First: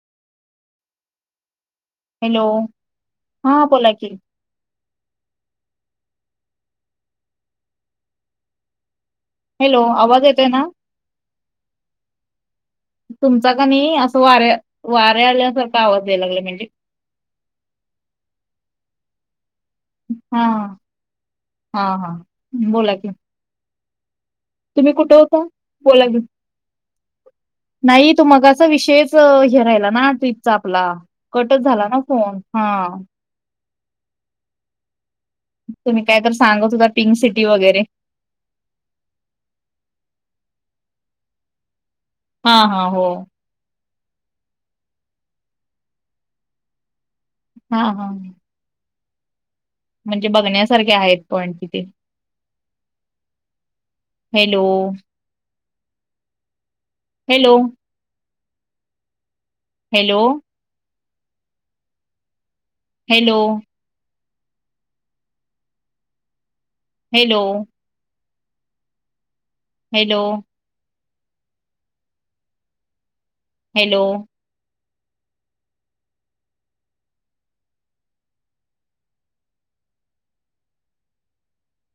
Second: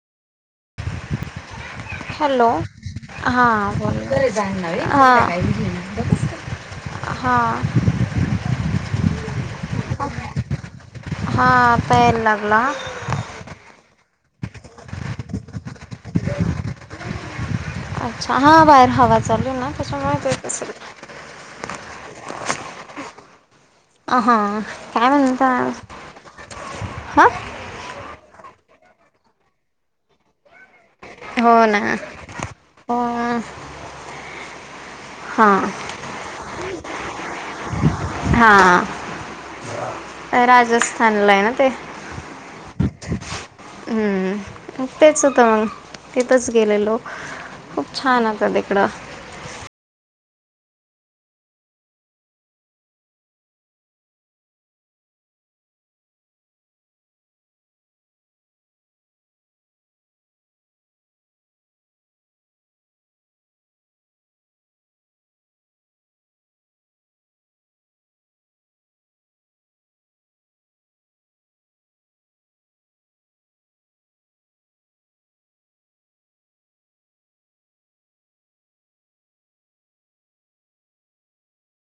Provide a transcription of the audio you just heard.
Hello. हा बोला. ह. हा. हॅलो आवाज येतोय ना? हा आता यायला लागला. तुमचा कनी असं वाऱ्या वाऱ्या आल्यासारखा आवाज यायला लागला. म्हणजे अच्छा, हां बाहेर हवा चालूयना. त्याच्यामुळे तो हा येत असेल. हा हा. बोला की. अ हा. तुम्ही काय कुठे होता म्हणता? बोला की हा. नाही तो मगाचा विषयच हे राहिला ना, तच आपला. कटच झाला ना फोन. ह. हो हां तुम्ही काय तर सांगत होता. पिंक सिटी वगैरे. हा राजस्थानलाय ना ते. हा हा हो. हम्म. म तेच होत मग तिथच गेलेलो. हा खूप हा छान होत तिकडं. म्हणजे बघण्यासारखे आहेत पण तिथे. Hello. Hello. Hello. Hello. Hello. Hello. Hello.